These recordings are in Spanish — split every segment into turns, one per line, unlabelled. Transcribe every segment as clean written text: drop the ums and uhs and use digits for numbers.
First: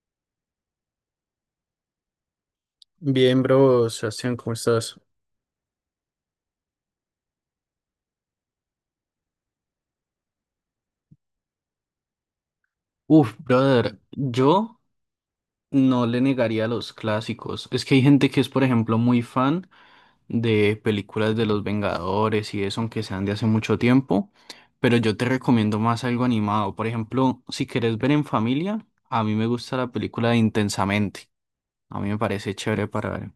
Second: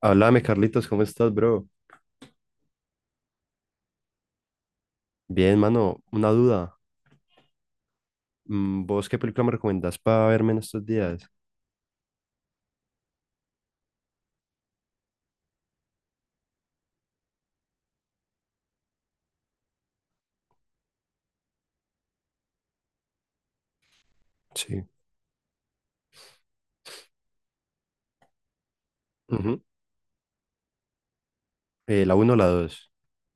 Háblame, Carlitos, ¿cómo estás, bro?
Bien, bro, Sebastián, ¿cómo estás?
Bien, mano, una duda. ¿Vos qué película me recomendás para verme en estos días?
Brother, yo no le negaría los clásicos. Es que hay gente que es, por ejemplo, muy fan de películas de los Vengadores y eso, aunque sean de hace mucho tiempo,
Sí.
pero yo te recomiendo más algo animado. Por ejemplo, si quieres ver en familia, a mí me
Ujú.
gusta la película de Intensamente. A
Eh,
mí
la
me
uno o la
parece chévere
dos.
para ver.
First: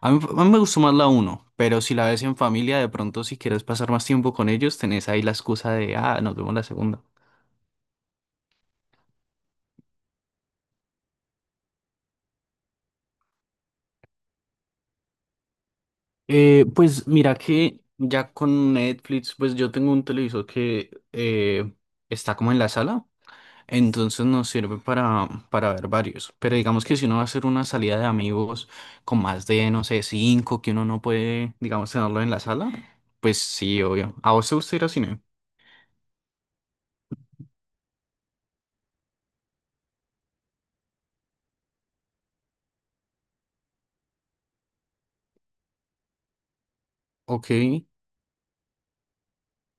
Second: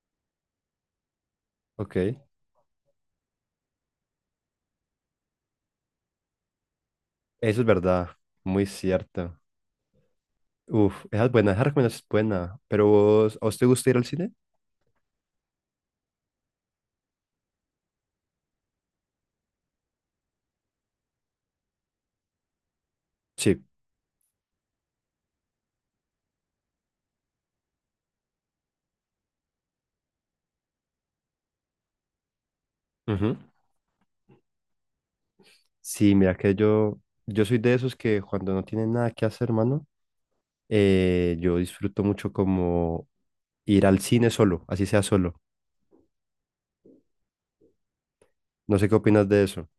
A mí me gustó más la uno, pero si
Ok.
la
Eso
ves en familia, de pronto si quieres pasar más tiempo con ellos, tenés ahí la excusa de, ah, nos vemos la segunda.
es verdad, muy cierto. Uf, esa es buena, esa recomendación es buena. Pero vos, ¿a vos te gusta ir al cine?
Pues mira que ya con Netflix, pues yo tengo un televisor que está como en la sala,
Sí.
entonces nos sirve para ver varios. Pero digamos que si uno va a hacer una salida de amigos con más de, no sé, cinco, que uno no puede, digamos, tenerlo en la sala,
Ujú.
pues sí, obvio. ¿A vos te gusta ir al cine?
Sí, mira que yo soy de esos que cuando no tienen nada que hacer, mano, yo disfruto mucho como ir al cine solo, así sea solo.
Ok.
No sé qué opinas de eso,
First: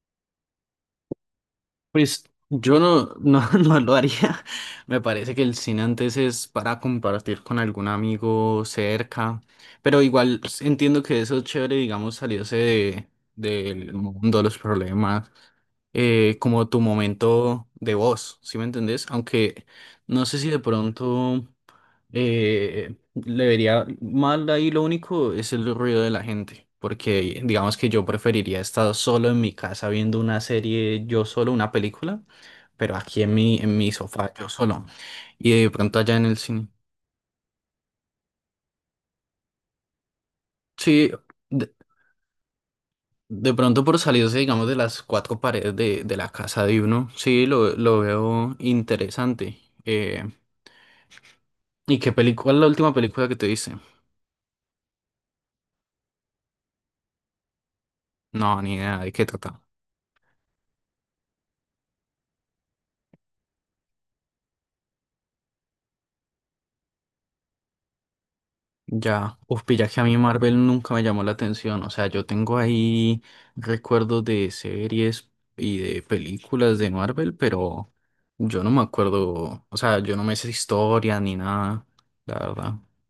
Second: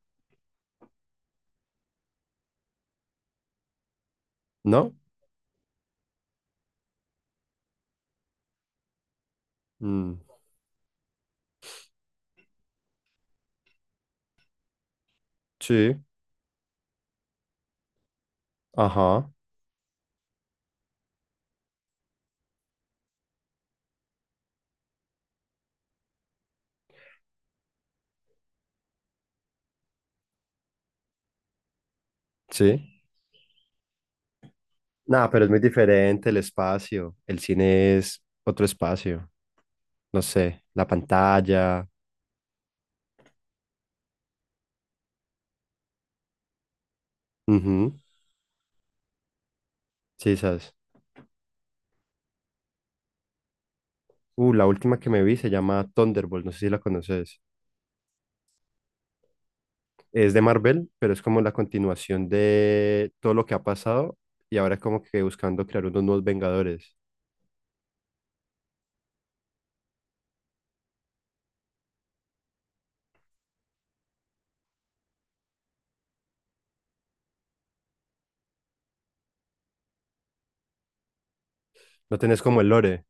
Pues yo no, no lo haría.
¿no?
Me parece que el cine antes es para compartir con algún amigo cerca. Pero
Mm,
igual entiendo que eso es chévere, digamos, salirse del mundo, los problemas,
sí,
como tu momento de voz, ¿sí me entendés?
ajá.
Aunque no sé si de pronto. Le vería mal ahí lo único es el ruido de la gente, porque digamos que yo preferiría estar solo en mi casa viendo una serie, yo solo, una película, pero
Sí.
aquí en mi sofá, yo solo,
Nada, pero es muy
y de pronto allá en
diferente el
el cine.
espacio. El cine es otro espacio. No sé, la
Sí, de,
pantalla.
de pronto por salirse, digamos, de las cuatro paredes de la casa de uno, sí,
Ujú.
lo veo interesante.
Sí, sabes.
¿Y qué película, cuál es la última película que te dice?
La última que me vi se llama Thunderbolt. No sé si la conoces.
No, ni idea de qué trata.
Es de Marvel, pero es como la continuación de todo lo que ha pasado y ahora es como que buscando crear unos nuevos Vengadores.
Ya, uf, pilla que a mí Marvel nunca me llamó la atención. O sea, yo tengo ahí recuerdos de series y de películas de Marvel, pero yo no me acuerdo. O sea, yo no me sé historia ni nada,
No
la
tenés como el
verdad.
lore.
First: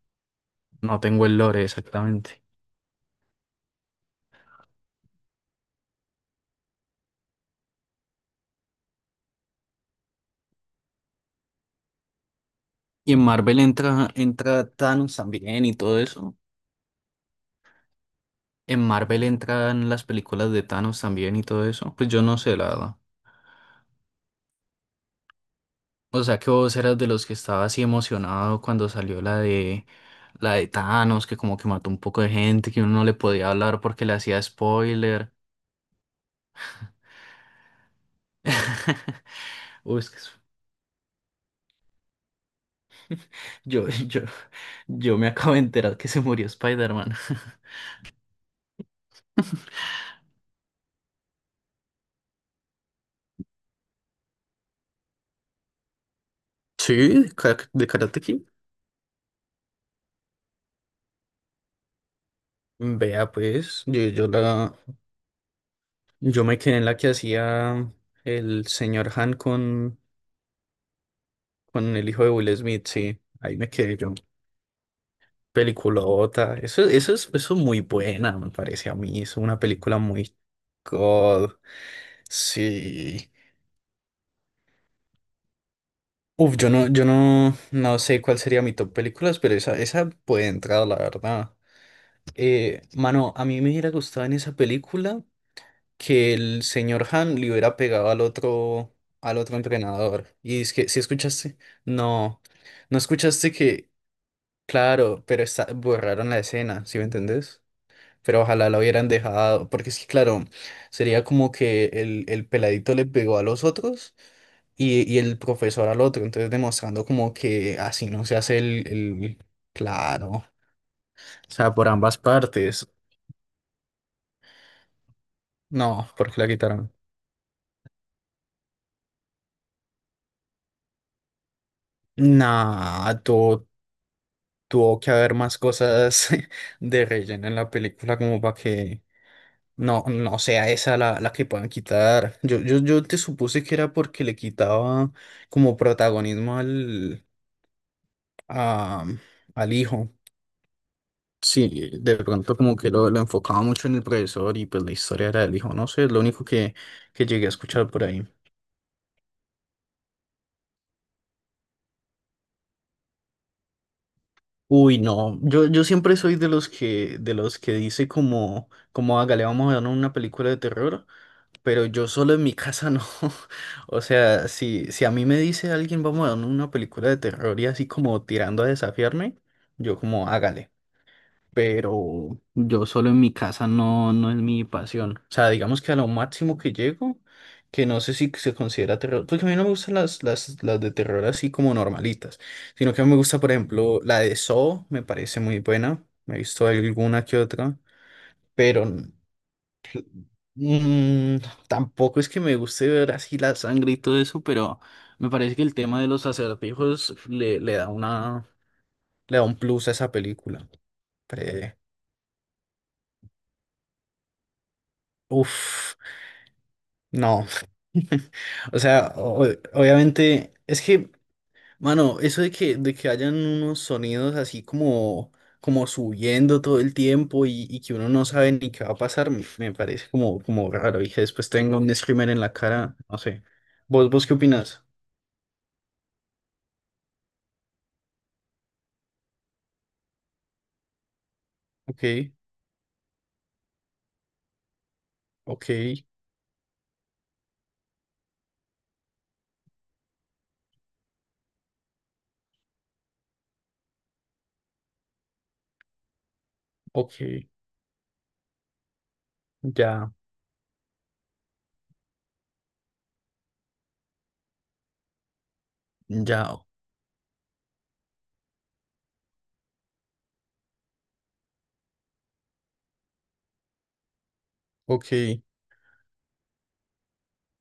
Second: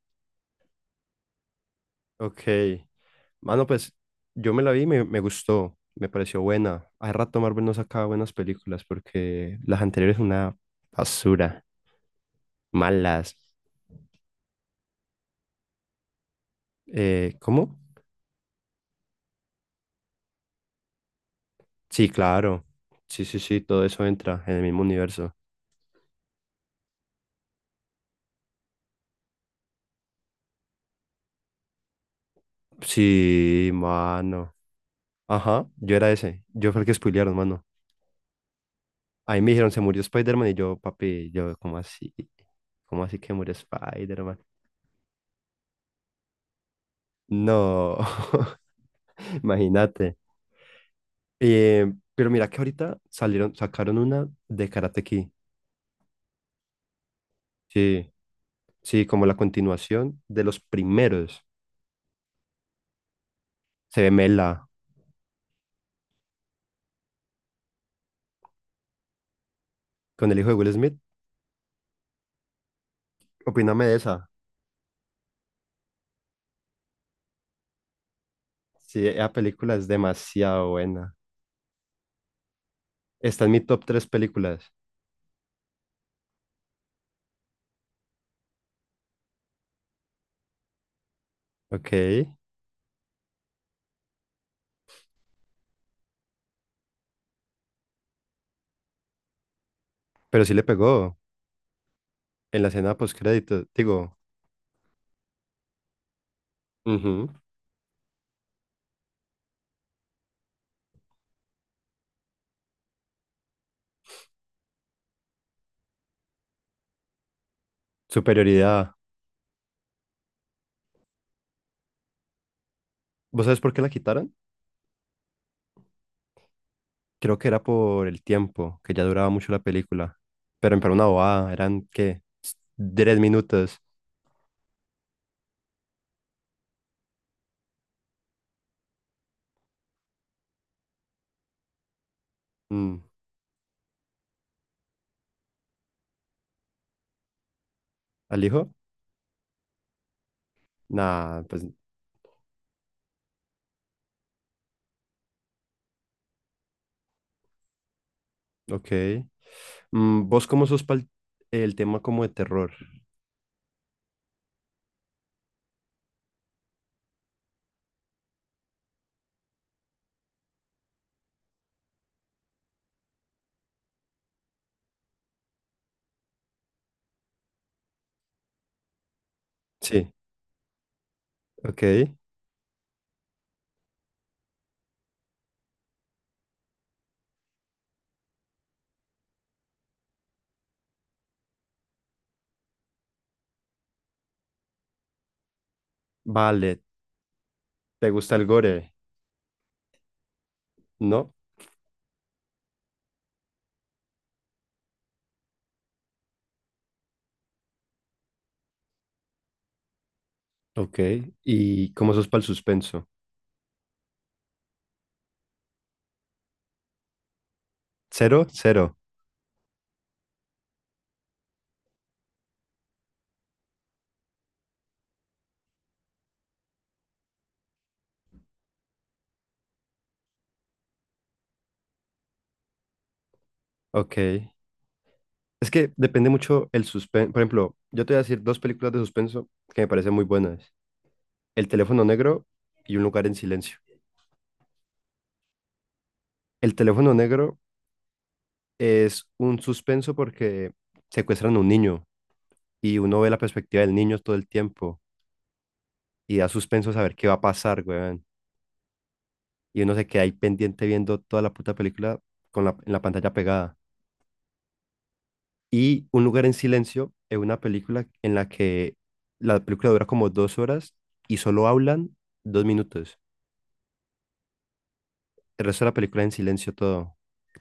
No tengo el lore exactamente.
Ok. Mano, pues yo me la vi y me gustó. Me pareció buena. Hace rato Marvel no sacaba buenas películas porque las anteriores una basura,
Y en
malas.
Marvel entra Thanos también y todo eso.
¿Cómo?
En Marvel entran las películas de Thanos también y todo eso.
Sí,
Pues yo no sé,
claro.
la verdad.
Sí, sí, sí, todo eso entra en el mismo universo.
O sea que vos eras de los que estaba así emocionado cuando salió la de Thanos, que como que mató un poco de gente, que uno no le podía
Sí,
hablar porque le hacía
mano.
spoiler.
Ajá, yo era ese. Yo fue el que spoilearon, mano. Ahí me dijeron, se
Uy,
murió Spider-Man y yo, papi, yo, ¿cómo así? ¿Cómo así que murió
yo, yo,
Spider-Man?
yo me acabo de enterar que se murió Spider-Man.
No, imagínate. Pero mira que ahorita salieron, sacaron una de Karate Kid.
Sí, de
Sí,
Karate Kid.
sí, como la continuación de los primeros.
Vea, pues,
Se ve mela
yo me quedé en la que hacía el señor Han
con el hijo de Will Smith.
con el hijo de Will Smith, sí, ahí me
Opíname de
quedé yo.
esa.
Peliculota. Eso es muy buena, me parece a
Sí,
mí.
la
Es una
película es
película muy
demasiado buena.
God. Sí.
Está en mi top 3 películas.
Uf, yo no, no sé cuál sería mi top películas, pero esa puede entrar, la verdad.
Ok.
Mano, a mí me hubiera gustado en esa película que el señor Han le hubiera pegado al otro entrenador.
Pero sí
Y
le
es que, ¿si
pegó
escuchaste? No,
en la escena
no escuchaste
postcrédito.
que,
Digo,
claro, pero está, borraron la escena, ¿sí me
ujú,
entendés? Pero ojalá la hubieran dejado, porque es que claro, sería como que el peladito le pegó a los otros y el profesor al otro, entonces demostrando como que así no se hace
superioridad.
el... Claro, o sea, por ambas partes.
¿Vos sabés por qué la quitaron?
No, porque la quitaron.
Creo que era por el tiempo, que ya duraba mucho la película. Pero en una bobada, eran, ¿qué?
Nah,
Tres
tu-
minutos.
tuvo que haber más cosas de relleno en la película como para que no sea esa la que puedan quitar.
Mm,
Yo te supuse que era porque le quitaba como protagonismo al...
¿al hijo?
a- al hijo.
Nah, pues,
Sí, de pronto como que lo enfocaba mucho en el profesor y pues la historia era del hijo, no sé, es lo único que llegué a escuchar por ahí.
ok. ¿Vos cómo sos para el tema como de terror?
Uy, no, yo siempre soy de los de los que dice como, como hágale, vamos a ver una película de terror, pero yo solo en mi casa no. O sea, si a mí me dice alguien, vamos a ver una película de terror y así como tirando a desafiarme, yo
Sí,
como hágale.
ok.
Pero yo solo en mi casa no, no es mi pasión. O sea, digamos que a lo máximo que llego, que no sé si se considera terror, porque a mí no me gustan las de terror así como normalitas, sino que me gusta, por ejemplo, la de Saw, me parece muy buena, me he visto
Vale,
alguna que otra,
¿te gusta el
pero
gore? ¿No?
mm, tampoco es que me guste ver así la sangre y todo eso, pero me parece que el tema de los acertijos le da una, le da un plus a esa película.
Ok,
Pre-
¿y cómo sos para el suspenso?
Uf, no.
¿Cero?
O
Cero.
sea, obviamente, es que, mano, eso de de que hayan unos sonidos así como, como subiendo todo el tiempo y que uno no sabe ni qué va a pasar, me parece como, como raro. Y que después tenga un screamer en la cara, no sé. Vos qué
Ok.
opinas?
Es que depende mucho el suspenso. Por ejemplo, yo te voy a decir dos películas de suspenso que me parecen muy buenas. El teléfono
Ok,
negro y Un lugar en silencio.
ok,
El teléfono negro es un suspenso porque secuestran a un niño y uno ve la perspectiva del niño todo el tiempo y da suspenso saber
ok,
qué va a pasar, weón. Y uno se
ya,
queda ahí pendiente viendo toda la puta película con en la pantalla pegada. Y Un lugar en
ya,
silencio es una película en la que la película dura como 2 horas y solo hablan 2 minutos.
ok.
El resto de la película en silencio todo,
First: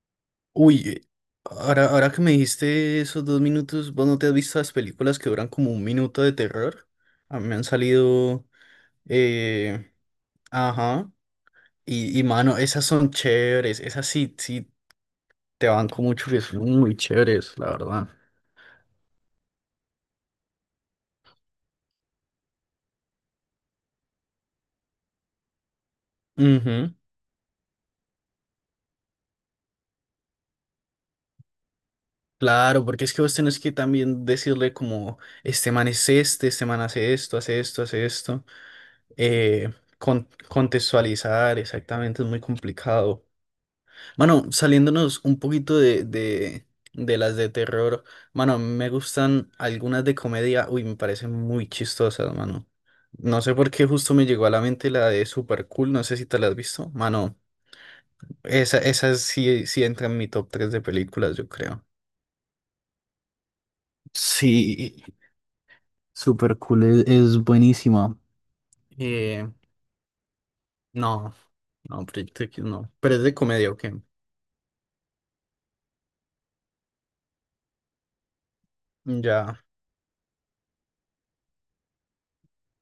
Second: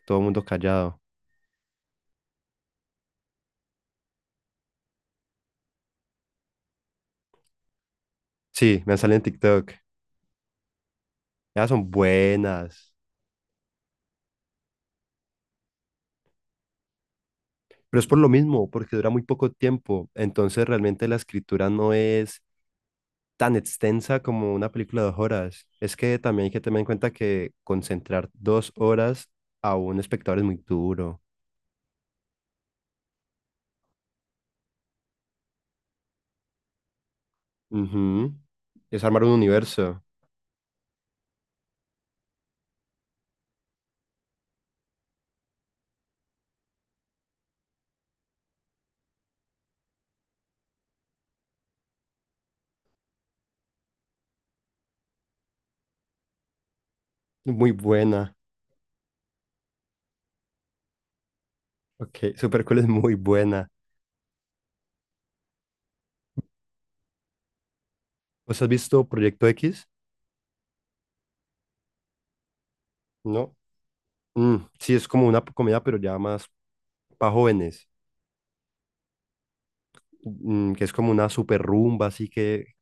todo el mundo
Uy,
callado.
ahora que me dijiste esos dos minutos, ¿vos no te has visto las películas que duran como un minuto de terror? A mí me han salido.
Sí, me han salido en TikTok.
Eh, ajá.
Ellas son
Y mano, esas
buenas,
son chéveres. Esas sí, te banco mucho que son muy chéveres, la
pero es
verdad.
por lo mismo, porque dura muy poco tiempo. Entonces realmente la escritura no es tan extensa como una película de 2 horas. Es que también hay que tener en
Ujú,
cuenta que concentrar 2 horas a un espectador es muy duro.
claro, porque es que vos tenés que también decirle como, este man es este este man hace esto, hace esto, hace
Ujú.
esto.
Es armar un
Eh,
universo.
contextualizar, exactamente, es muy complicado. Mano, saliéndonos un poquito de las de terror, mano, me gustan algunas de comedia, uy, me parecen muy chistosas, mano. No sé por qué justo me llegó a la mente la de Super Cool, no sé si te la has visto, mano.
Muy buena.
Esa sí, sí entra en mi top tres de películas, yo creo.
Ok, Supercool es muy buena.
Sí, Super Cool es buenísima.
¿Vos has visto Proyecto
Eh,
X?
no, no, Proyecto X no. Pero es de
No.
comedia, ok.
Mm, sí, es como una comedia, pero ya más para jóvenes.
Ya,
Que es como una super rumba, así que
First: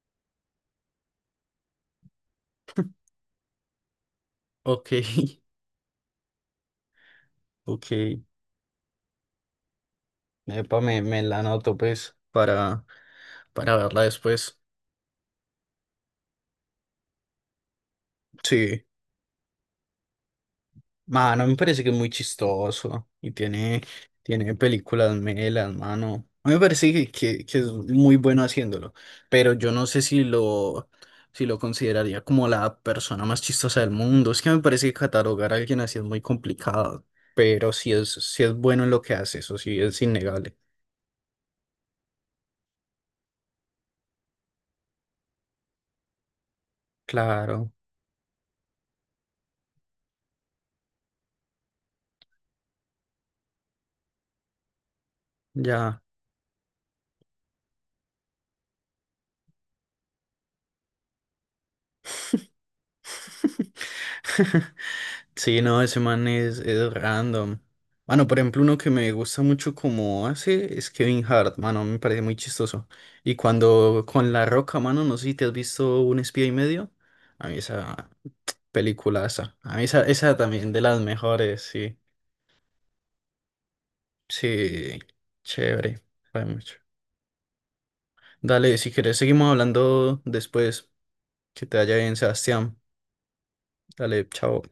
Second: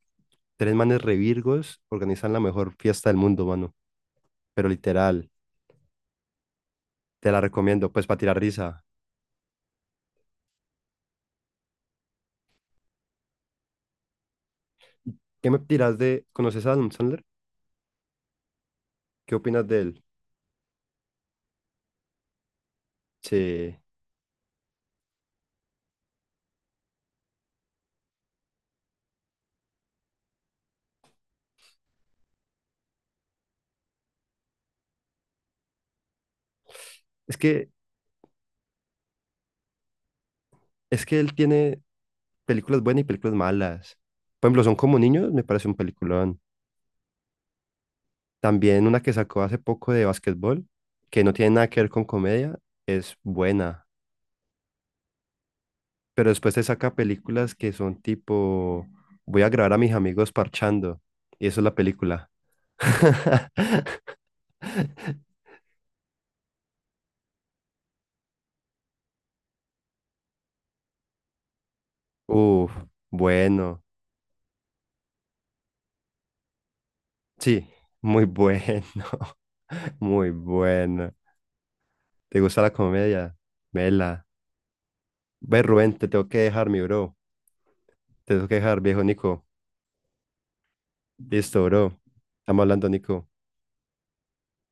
tres manes revirgos organizan la mejor fiesta del mundo, mano. Pero
ok,
literal, te la recomiendo,
ok.
pues para tirar risa.
Epa, me la anoto, pues, para verla después.
¿Qué me tiras de... ¿Conoces a Adam Sandler?
Sí,
¿Qué opinas de él?
mano, me parece que es muy chistoso y
Sí.
tiene, tiene películas melas, mano. A mí me parece que es muy bueno haciéndolo, pero yo no sé si si lo consideraría como la persona más chistosa del mundo. Es que me parece que catalogar a alguien así es muy complicado,
Es que,
pero si si es bueno en lo que hace, eso sí es innegable.
es que él tiene películas buenas y películas malas. Por ejemplo, Son como niños, me parece un película.
Claro,
También una que sacó hace poco de básquetbol, que no tiene nada que ver con comedia, es buena.
ya.
Pero después te saca películas que son tipo, voy a grabar a mis amigos parchando. Y eso es la película.
Sí, no, ese man es random. Bueno, por ejemplo, uno que me gusta mucho como hace es Kevin Hart, mano, me parece muy
Uf,
chistoso. Y
bueno.
cuando con La Roca, mano, no sé si te has visto Un espía y medio. A mí
Sí,
esa
muy bueno.
peliculaza. A mí
Muy
esa también de las
bueno.
mejores, sí.
¿Te gusta la comedia? Vela.
Sí,
Ve, Rubén,
chévere,
te tengo que
fue
dejar,
mucho.
mi bro. Te tengo que
Dale,
dejar,
si
viejo
quieres,
Nico.
seguimos hablando después.
Listo,
Que te vaya
bro.
bien,
Estamos
Sebastián.
hablando, Nico.
Dale, chao.